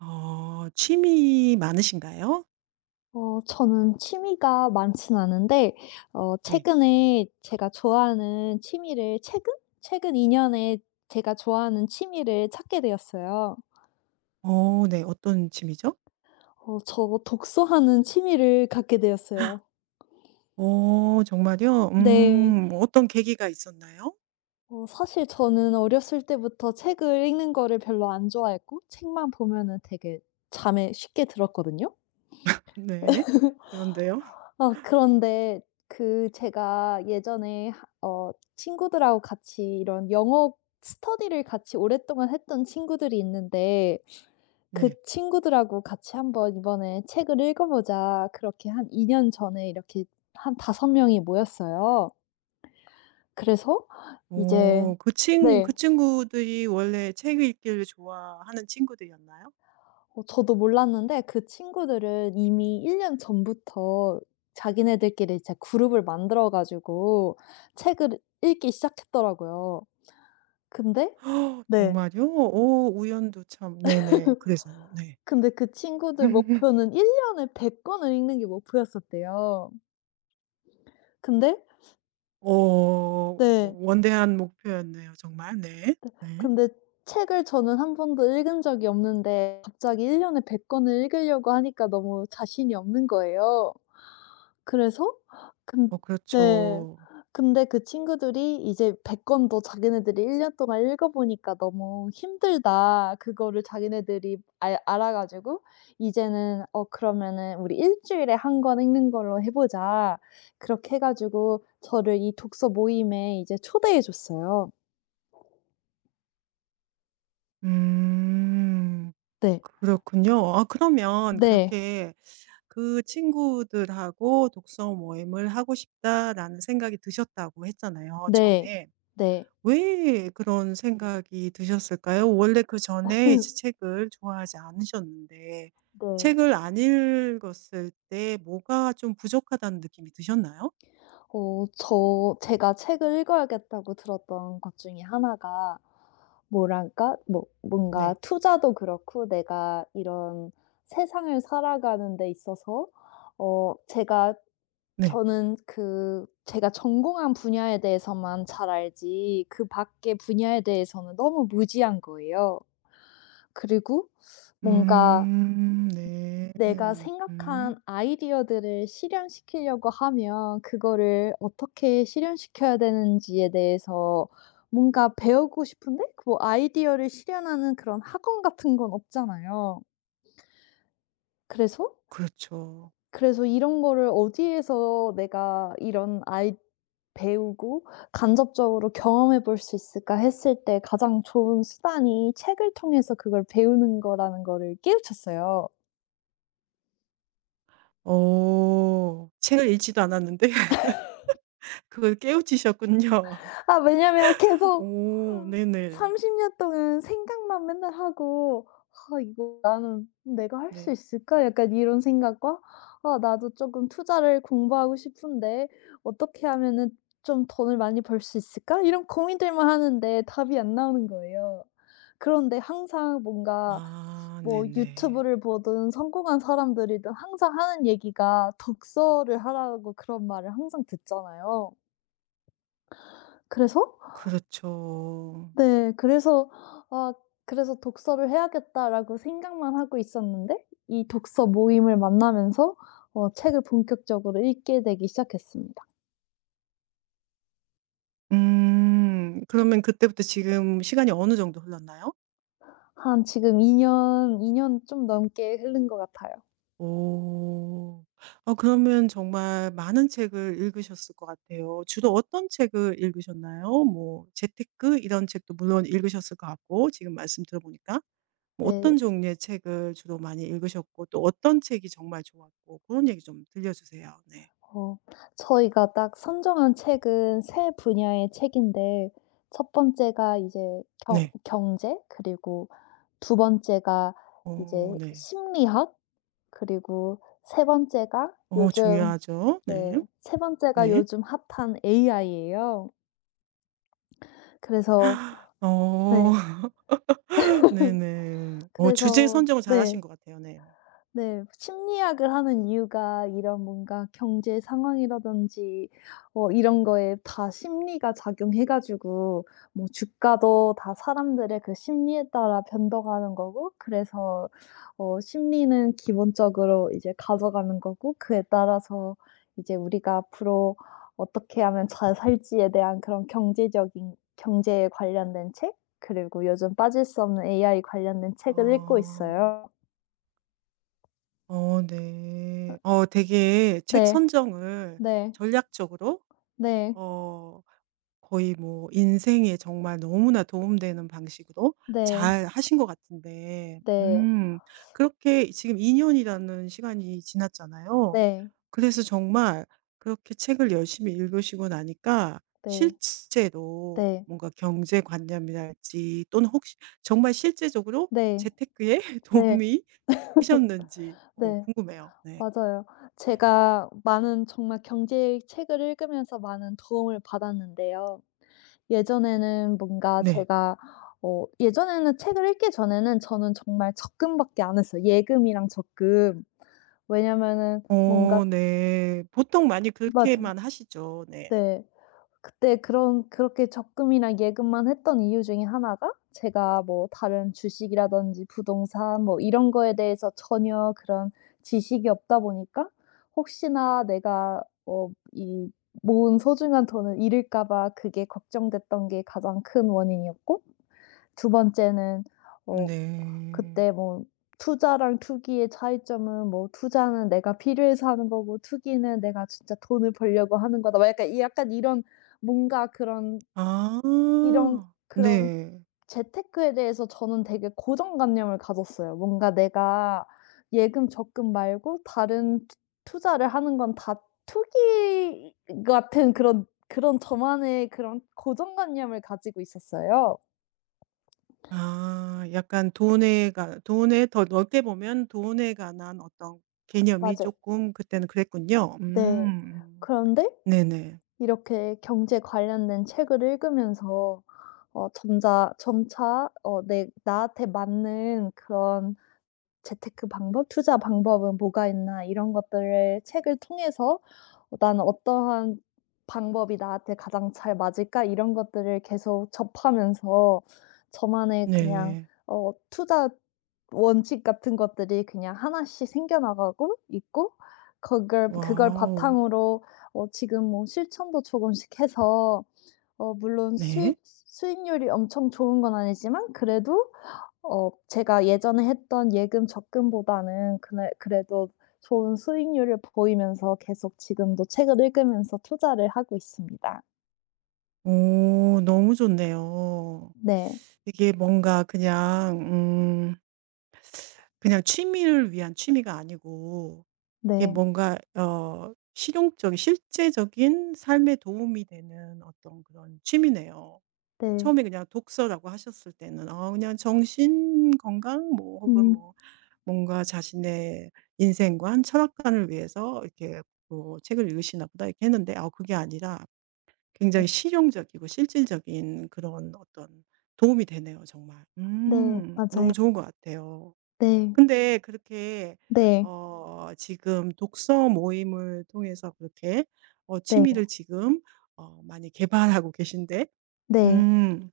어 취미 많으신가요? 저는 취미가 많진 않은데 네. 최근에 제가 좋아하는 취미를 최근? 최근 2 년에 제가 좋아하는 취미를 찾게 되었어요. 어 네. 어떤 취미죠? 독서하는 취미를 갖게 되었어요. 어 정말요? 네. 어떤 계기가 있었나요? 사실 저는 어렸을 때부터 책을 읽는 거를 별로 안 좋아했고 책만 보면은 되게 잠에 쉽게 들었거든요. 네. 그런데요? 그런데 그 제가 예전에 하 어 친구들하고 같이 이런 영어 스터디를 같이 오랫동안 했던 친구들이 있는데 그 네. 친구들하고 같이 한번 이번에 책을 읽어 보자 그렇게 한 2년 전에 이렇게 한 5 명이 모였어요. 그래서 이제 오, 그 친 네. 그 친구들이 원래 책 읽기를 좋아하는 친구들이었나요? 저도 몰랐는데 그 친구들은 이미 1년 전부터 자기네들끼리 이제 그룹을 만들어 가지고 책을 읽기 시작했더라고요. 근데 네. 정말요? 오 우연도 참 네네. 그래서요? 네. 근데 그 친구들 목표는 1 년에 100 권을 읽는 게 목표였었대요. 근데 어 네. 원대한 목표였네요 정말. 네. 네 네. 근데 책을 저는 한 번도 읽은 적이 없는데 갑자기 1 년에 100 권을 읽으려고 하니까 너무 자신이 없는 거예요. 그래서 근 어 네. 그렇죠. 근데 그 친구들이 이제 100 권도 자기네들이 1년 동안 읽어 보니까 너무 힘들다. 그거를 자기네들이 알 알아 가지고 이제는 그러면은 우리 일 주일에 한 권 읽는 걸로 해 보자." 그렇게 해 가지고 저를 이 독서 모임에 이제 초대해 줬어요. 음. 네. 그렇군요. 아 그러면 네. 그렇게 그 친구들하고 독서 모임을 하고 싶다라는 생각이 드셨다고 했잖아요, 네. 처음에. 네. 왜 그런 생각이 드셨을까요? 원래 그전에 이제 책을 좋아하지 않으셨는데 네. 책을 안 읽었을 때 뭐가 좀 부족하다는 느낌이 드셨나요? 제가 책을 읽어야겠다고 들었던 것 중에 하나가 뭐랄까? 뭔가 네. 투자도 그렇고 내가 이런 세상을 살아가는 데 있어서 어 제가 네. 저는 그 제가 전공한 분야에 대해서만 잘 알지 그 밖의 분야에 대해서는 너무 무지한 거예요. 그리고 뭔가 음. 네. 내가 음. 음. 생각한 아이디어들을 실현시키려고 하면 그거를 어떻게 실현시켜야 되는지에 대해서 뭔가 배우고 싶은데 아이디어를 실현하는 그런 학원 같은 건 없잖아요. 그래서 그렇죠. 그래서 이런 거를 어디에서 내가 이런 아이 배우고 간접적으로 경험해 볼 수 있을까 했을 때 가장 좋은 수단이 책을 통해서 그걸 배우는 거라는 거를 깨우쳤어요. 어. 책을 읽지도 않았는데 그걸 깨우치셨군요. 아 왜냐면 계속 오 네네. 30년 동안 생각만 맨날 하고 '아 이거 나는 내가 할 수 네. 있을까?' 약간 이런 생각과 '아 나도 쪼끔 투자를 공부하고 싶은데 어떻게 하면은 좀 돈을 많이 벌 수 있을까?' 이런 고민들만 하는데 답이 안 나오는 거예요. 그런데 항상 뭔가 아 네네. 유튜브를 보든 성공한 사람들이든 항상 하는 얘기가 독서를 하라고 그런 말을 항상 듣잖아요. 그래서 그렇죠. 네. 그래서 '아 그래서 독서를 해야겠다.'라고 생각만 하고 있었는데 이 독서 모임을 만나면서 책을 본격적으로 읽게 되기 시작했습니다. 음. 그러면 그때부터 지금 시간이 어느 정도 흘렀나요? 한 지금 2년이 년 좀 넘게 흐른 것 같아요. 오. 어 그러면 정말 많은 책을 읽으셨을 것 같아요. 주로 어떤 책을 읽으셨나요? 뭐 재테크 이런 책도 물론 읽으셨을 것 같고 지금 말씀 들어보니까. 뭐 네. 어떤 종류의 책을 주로 많이 읽으셨고 또 어떤 책이 정말 좋았고 그런 얘기 좀 들려주세요. 네. 어 저희가 딱 선정한 책은 세 분야의 책인데 첫 번째가 이제 경 네. 경제 그리고 두 번째가 어 이제 네. 심리학 그리고 세 번째가 어 요즘 중요하죠. 네. 네. 세 번째가 네. 요즘 핫한 AI예요. 그래서 네. 어 네네. 어 주제 그래서 선정을 네. 잘하신 것 같아요. 네. 네. 심리학을 하는 이유가 이런 뭔가 경제 상황이라든지 이런 거에 다 심리가 작용해 가지고 주가도 다 사람들의 그 심리에 따라 변동하는 거고 그래서 심리는 기본적으로 이제 가져가는 거고 그에 따라서 이제 우리가 앞으로 어떻게 하면 잘 살지에 대한 그런 경제적인 경제에 관련된 책 그리고 요즘 빠질 수 없는 AI 관련된 책을 읽고 어. 있어요. 어 어 네. 어 되게 책 네. 선정을 네. 전략적으로 네. 어 거의 뭐 인생에 정말 너무나 도움되는 방식으로 네. 잘 하신 것 같은데 네. 그렇게 지금 2 년이라는 시간이 지났잖아요. 네. 그래서 정말 그렇게 책을 열심히 읽으시고 나니까 네. 실제로 네. 뭔가 경제관념이랄지 또는 혹시 정말 실제적으로 네. 재테크에 네. 도움이 되셨는지 어 네. 궁금해요. 네. 맞아요. 제가 많은 정말 경제 책을 읽으면서 많은 도움을 받았는데요. 예전에는 뭔가 네. 제가 예전에는 책을 읽기 전에는 저는 정말 적금밖에 안 했어요. 예금이랑 적금. 왜냐면은 뭔가 어 네. 보통 많이 맞아요. 그렇게만 하시죠. 네. 네. 그때 그런 그렇게 적금이나 예금만 했던 이유 중에 하나가 제가 다른 주식이라든지 부동산 이런 거에 대해서 전혀 그런 지식이 없다 보니까 혹시나 내가 어 이 모은 소중한 돈을 잃을까 봐 그게 걱정됐던 게 가장 큰 원인이었고 두 번째는 어 네. 그때 투자랑 투기의 차이점은 뭐 "투자는 내가 필요해서 하는 거고 투기는 내가 진짜 돈을 벌려고 하는 거다." 약간 이런 뭔가 그런 아. 이런 그런 네. 재테크에 대해서 저는 되게 고정관념을 가졌어요. 뭔가 내가 예금, 적금 말고 다른 투 투자를 하는 건 다 투기 같은 그런 저만의 그런 고정관념을 가지고 있었어요. 아 약간 돈에 더 넓게 보면 돈에 관한 어떤 개념이 맞아요. 조금 그때는 그랬군요. 네. 음. 그런데 네네. 이렇게 경제 관련된 책을 읽으면서 어 점자 점차 어 내 나한테 맞는 그런 재테크 방법, 투자 방법은 뭐가 있나 이런 것들을 책을 통해서 '나는 어떠한 방법이 나한테 가장 잘 맞을까?' 이런 것들을 계속 접하면서 저만의 그냥 네. 투자 원칙 같은 것들이 그냥 하나씩 생겨나가고 있고 그걸 와우. 바탕으로 지금 실천도 조금씩 해서 물론 네. 수익률이 엄청 좋은 건 아니지만 그래도 제가 예전에 했던 예금 적금보다는 그날 그래도 좋은 수익률을 보이면서 계속 지금도 책을 읽으면서 투자를 하고 있습니다. 오 너무 좋네요. 네. 이게 뭔가 그냥 그냥 취미를 위한 취미가 아니고 이게 네. 뭔가 어 실용적인 실제적인 삶에 도움이 되는 어떤 그런 취미네요. 네. 처음에 그냥 독서라고 하셨을 때는 아 그냥 정신 건강 뭐 혹은 음. 뭐 뭔가 자신의 인생관, 철학관을 위해서 이렇게 뭐 책을 읽으시나 보다 이렇게 했는데 아 그게 아니라 네. 굉장히 실용적이고 실질적인 그런 어떤 도움이 되네요 정말. 네. 음. 맞아요. 너무 좋은 것 같아요. 네. 근데 그렇게 네. 어 지금 독서 모임을 통해서 그렇게 어 네. 취미를 지금 어 많이 개발하고 계신데 네. 음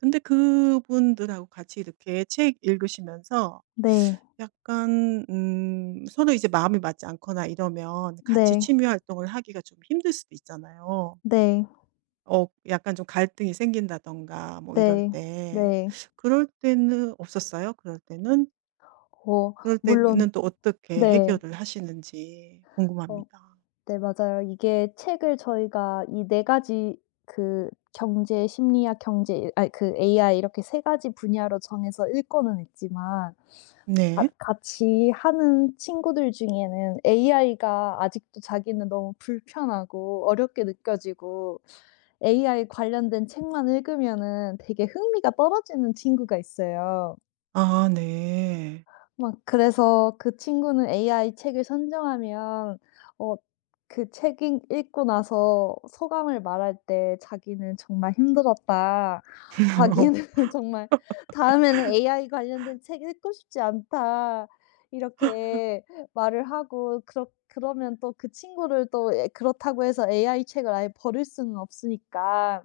근데 그분들하고 같이 이렇게 책 읽으시면서 네. 약간 서로 이제 마음이 맞지 않거나 이러면 같이 네. 취미 활동을 하기가 좀 힘들 수도 있잖아요. 네. 어 약간 좀 갈등이 생긴다든가 뭐 이럴 네. 때. 네. 그럴 때는 없었어요? 그럴 때는? 어 그럴 물론 때는 또 어떻게 네. 해결을 하시는지 어 궁금합니다. 네 맞아요. 이게 책을 저희가 이 네 가지 그 경제, 심리학, 경제 아이 그 AI 이렇게 세 가지 분야로 정해서 읽고는 있지만 같 네. 같이 하는 친구들 중에는 AI가 아직도 자기는 너무 불편하고 어렵게 느껴지고 AI 관련된 책만 읽으면은 되게 흥미가 떨어지는 친구가 있어요. 아 네. 그래서 그 친구는 AI 책을 선정하면 어 그 책 읽 읽고 나서 소감을 말할 때 자기는 "정말 힘들었다." 자기는 정말 "다음에는 AI 관련된 책 읽고 싶지 않다." 이렇게 말을 하고 그렇 그러면 또 그 친구를 또 예 그렇다고 해서 AI 책을 아예 버릴 수는 없으니까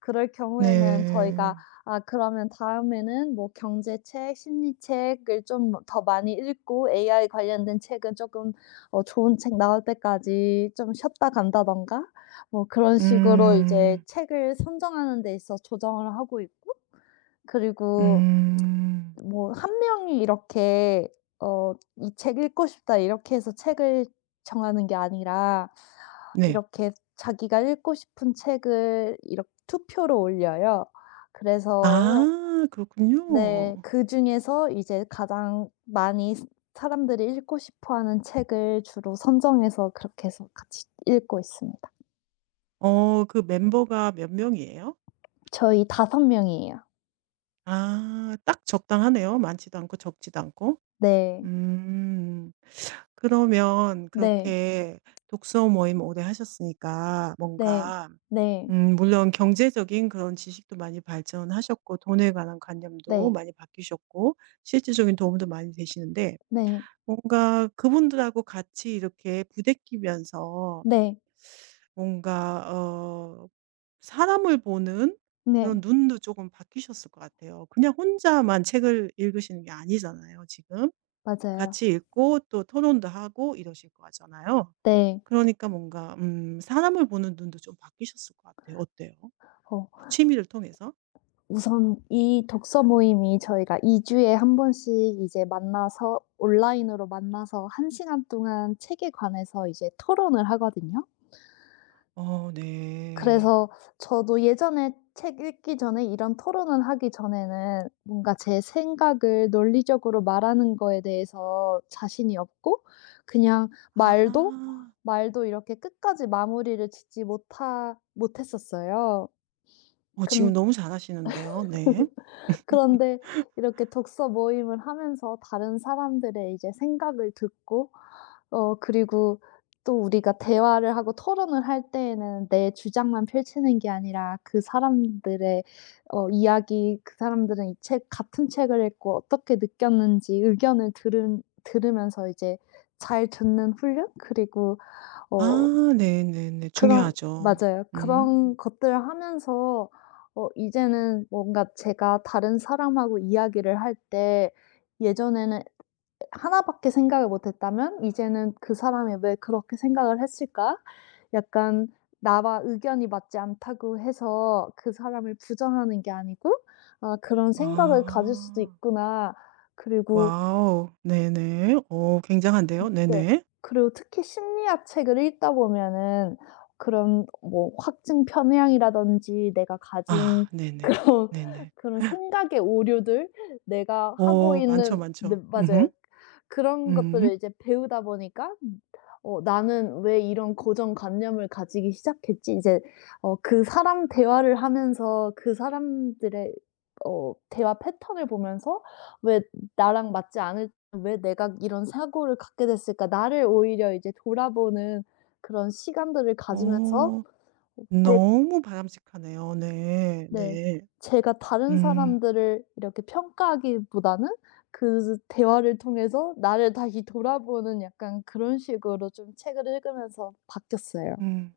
그럴 경우에는 저희가 네. 아 그러면 다음에는 경제책, 심리책을 좀 더 많이 읽고 AI 관련된 책은 쪼끔 좋은 책 나올 때까지 좀 쉬었다 간다든가 그런 식으로 이제 음. 책을 선정하는 데 있어 조정을 하고 있고 그리고 음. 한 명이 이렇게 '이 책 읽고 싶다.' 이렇게 해서 책을 정하는 게 아니라 네. 이렇게 자기가 읽고 싶은 책을 이렇 투표로 올려요. 그래서 아 그렇군요. 네 그중에서 이제 가장 많이 스 사람들이 읽고 싶어 하는 책을 주로 선정해서 그렇게 해서 같이 읽고 있습니다. 어 그 멤버가 몇 명이에요? 저희 다섯 명이에요. 아 딱 적당하네요. 많지도 않고 적지도 않고. 네. 음. 그러면 네. 그렇게 독서 모임 오래 하셨으니까 네. 뭔가 네. 물론 경제적인 그런 지식도 많이 발전하셨고 돈에 관한 관념도 네. 많이 바뀌셨고 실질적인 도움도 많이 되시는데 네. 뭔가 그분들하고 같이 이렇게 부대끼면서 네. 뭔가 어 사람을 보는 네. 그런 눈도 조금 바뀌셨을 것 같아요. 그냥 혼자만 책을 읽으시는 게 아니잖아요 지금. 맞아요. 같이 읽고 또 토론도 하고 이러실 거잖아요. 네. 그러니까 뭔가 사람을 보는 눈도 좀 바뀌셨을 것 같아요. 어때요? 어. 그 취미를 통해서? 우선 이 독서 모임이 저희가 2 주에 한 번씩 이제 만나서 온라인으로 만나서 한 시간 동안 책에 관해서 이제 토론을 하거든요. 어 네. 그래서 저도 예전에 책 읽기 전에 이런 토론을 하기 전에는 뭔가 제 생각을 논리적으로 말하는 거에 대해서 자신이 없고 그냥 아. 말도 이렇게 끝까지 마무리를 짓지 못하 못했었어요. 어 지금 너무 잘하시는데요. 네. 그런데 이렇게 독서 모임을 하면서 다른 사람들의 이제 생각을 듣고 그리고 또 우리가 대화를 하고 토론을 할 때에는 내 주장만 펼치는 게 아니라 그 사람들의 어 이야기 그 사람들은 이 책 같은 책을 읽고 어떻게 느꼈는지 의견을 들은 들으면서 이제 잘 듣는 훈련 그리고 어 아 네네네. 그런 중요하죠. 맞아요. 음. 그런 것들을 하면서 이제는 뭔가 제가 다른 사람하고 이야기를 할 때 예전에는 하나밖에 생각을 못 했다면 이제는 '그 사람이 왜 그렇게 생각을 했을까?' 약간 나와 의견이 맞지 않다고 해서 그 사람을 부정하는 게 아니고 '아 그런 생각을 가질 수도 아. 있구나.' 그리고 와우. 네네. 오 굉장한데요. 네. 네네. 그리고 특히 심리학 책을 읽다 보면은 그런 확증 편향이라든지 내가 가진 아 네네. 그런 네네. 그런 생각의 오류들 내가 하고 오 많죠, 있는 네 많죠. 음음. 맞아요. 그런 음. 것들을 이제 배우다 보니까 '나는 왜 이런 고정관념을 가지기 시작했지?' 이제 어 그 사람 대화를 하면서 그 사람들의 대화 패턴을 보면서 왜 나랑 맞지 않을 '왜 내가 이런 사고를 갖게 됐을까?' 나를 오히려 이제 돌아보는 그런 시간들을 가지면서 어 제 너무 바람직하네요. 네. 네. 네. 제가 다른 음. 사람들을 이렇게 평가하기보다는 그 대화를 통해서 나를 다시 돌아보는 약간 그런 식으로 좀 책을 읽으면서 바뀌었어요. 음.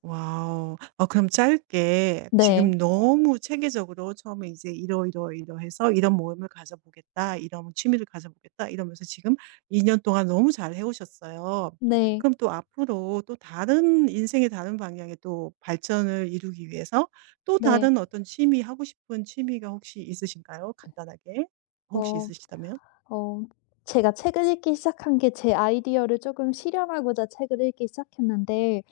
와우. 어 그럼 짧게 네. 지금 너무 체계적으로 처음에 이제 "이러이러이러해서 이런 모임을 가져보겠다. 이런 취미를 가져보겠다." 이러면서 지금 2년 동안 너무 잘 해 오셨어요. 네. 그럼 또 앞으로 또 다른 인생의 다른 방향에 또 발전을 이루기 위해서 또 네. 다른 어떤 취미 하고 싶은 취미가 혹시 있으신가요? 간단하게. 혹시 어 있으시다면? 어 제가 책을 읽기 시작한 게 제 아이디어를 조금 실현하고자 책을 읽기 시작했는데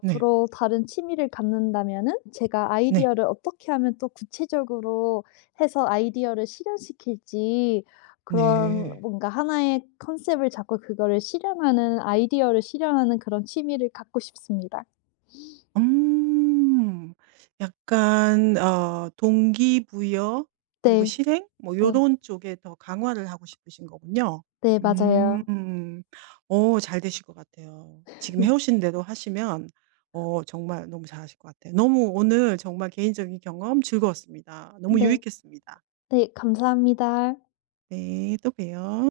네. 다른 취미를 갖는다면은 제가 네. 아이디어를 어떻게 하면 또 구체적으로 해서 아이디어를 실현시킬지 그런 네. 뭔가 하나의 컨셉을 잡고 그거를 실현하는 아이디어를 실현하는 그런 취미를 갖고 싶습니다. 음. 약간 어 동기부여 그리고 네. 실행 뭐 네. 요런 쪽에 더 강화를 하고 싶으신 거군요. 네 맞아요. 음. 오 잘 되실 것 같아요. 지금 해 오신 대로 하시면 어 정말 너무 잘하실 것 같아요. 너무 오늘 정말 개인적인 경험 즐거웠습니다. 너무 네. 유익했습니다. 네 감사합니다. 네. 또 봬요.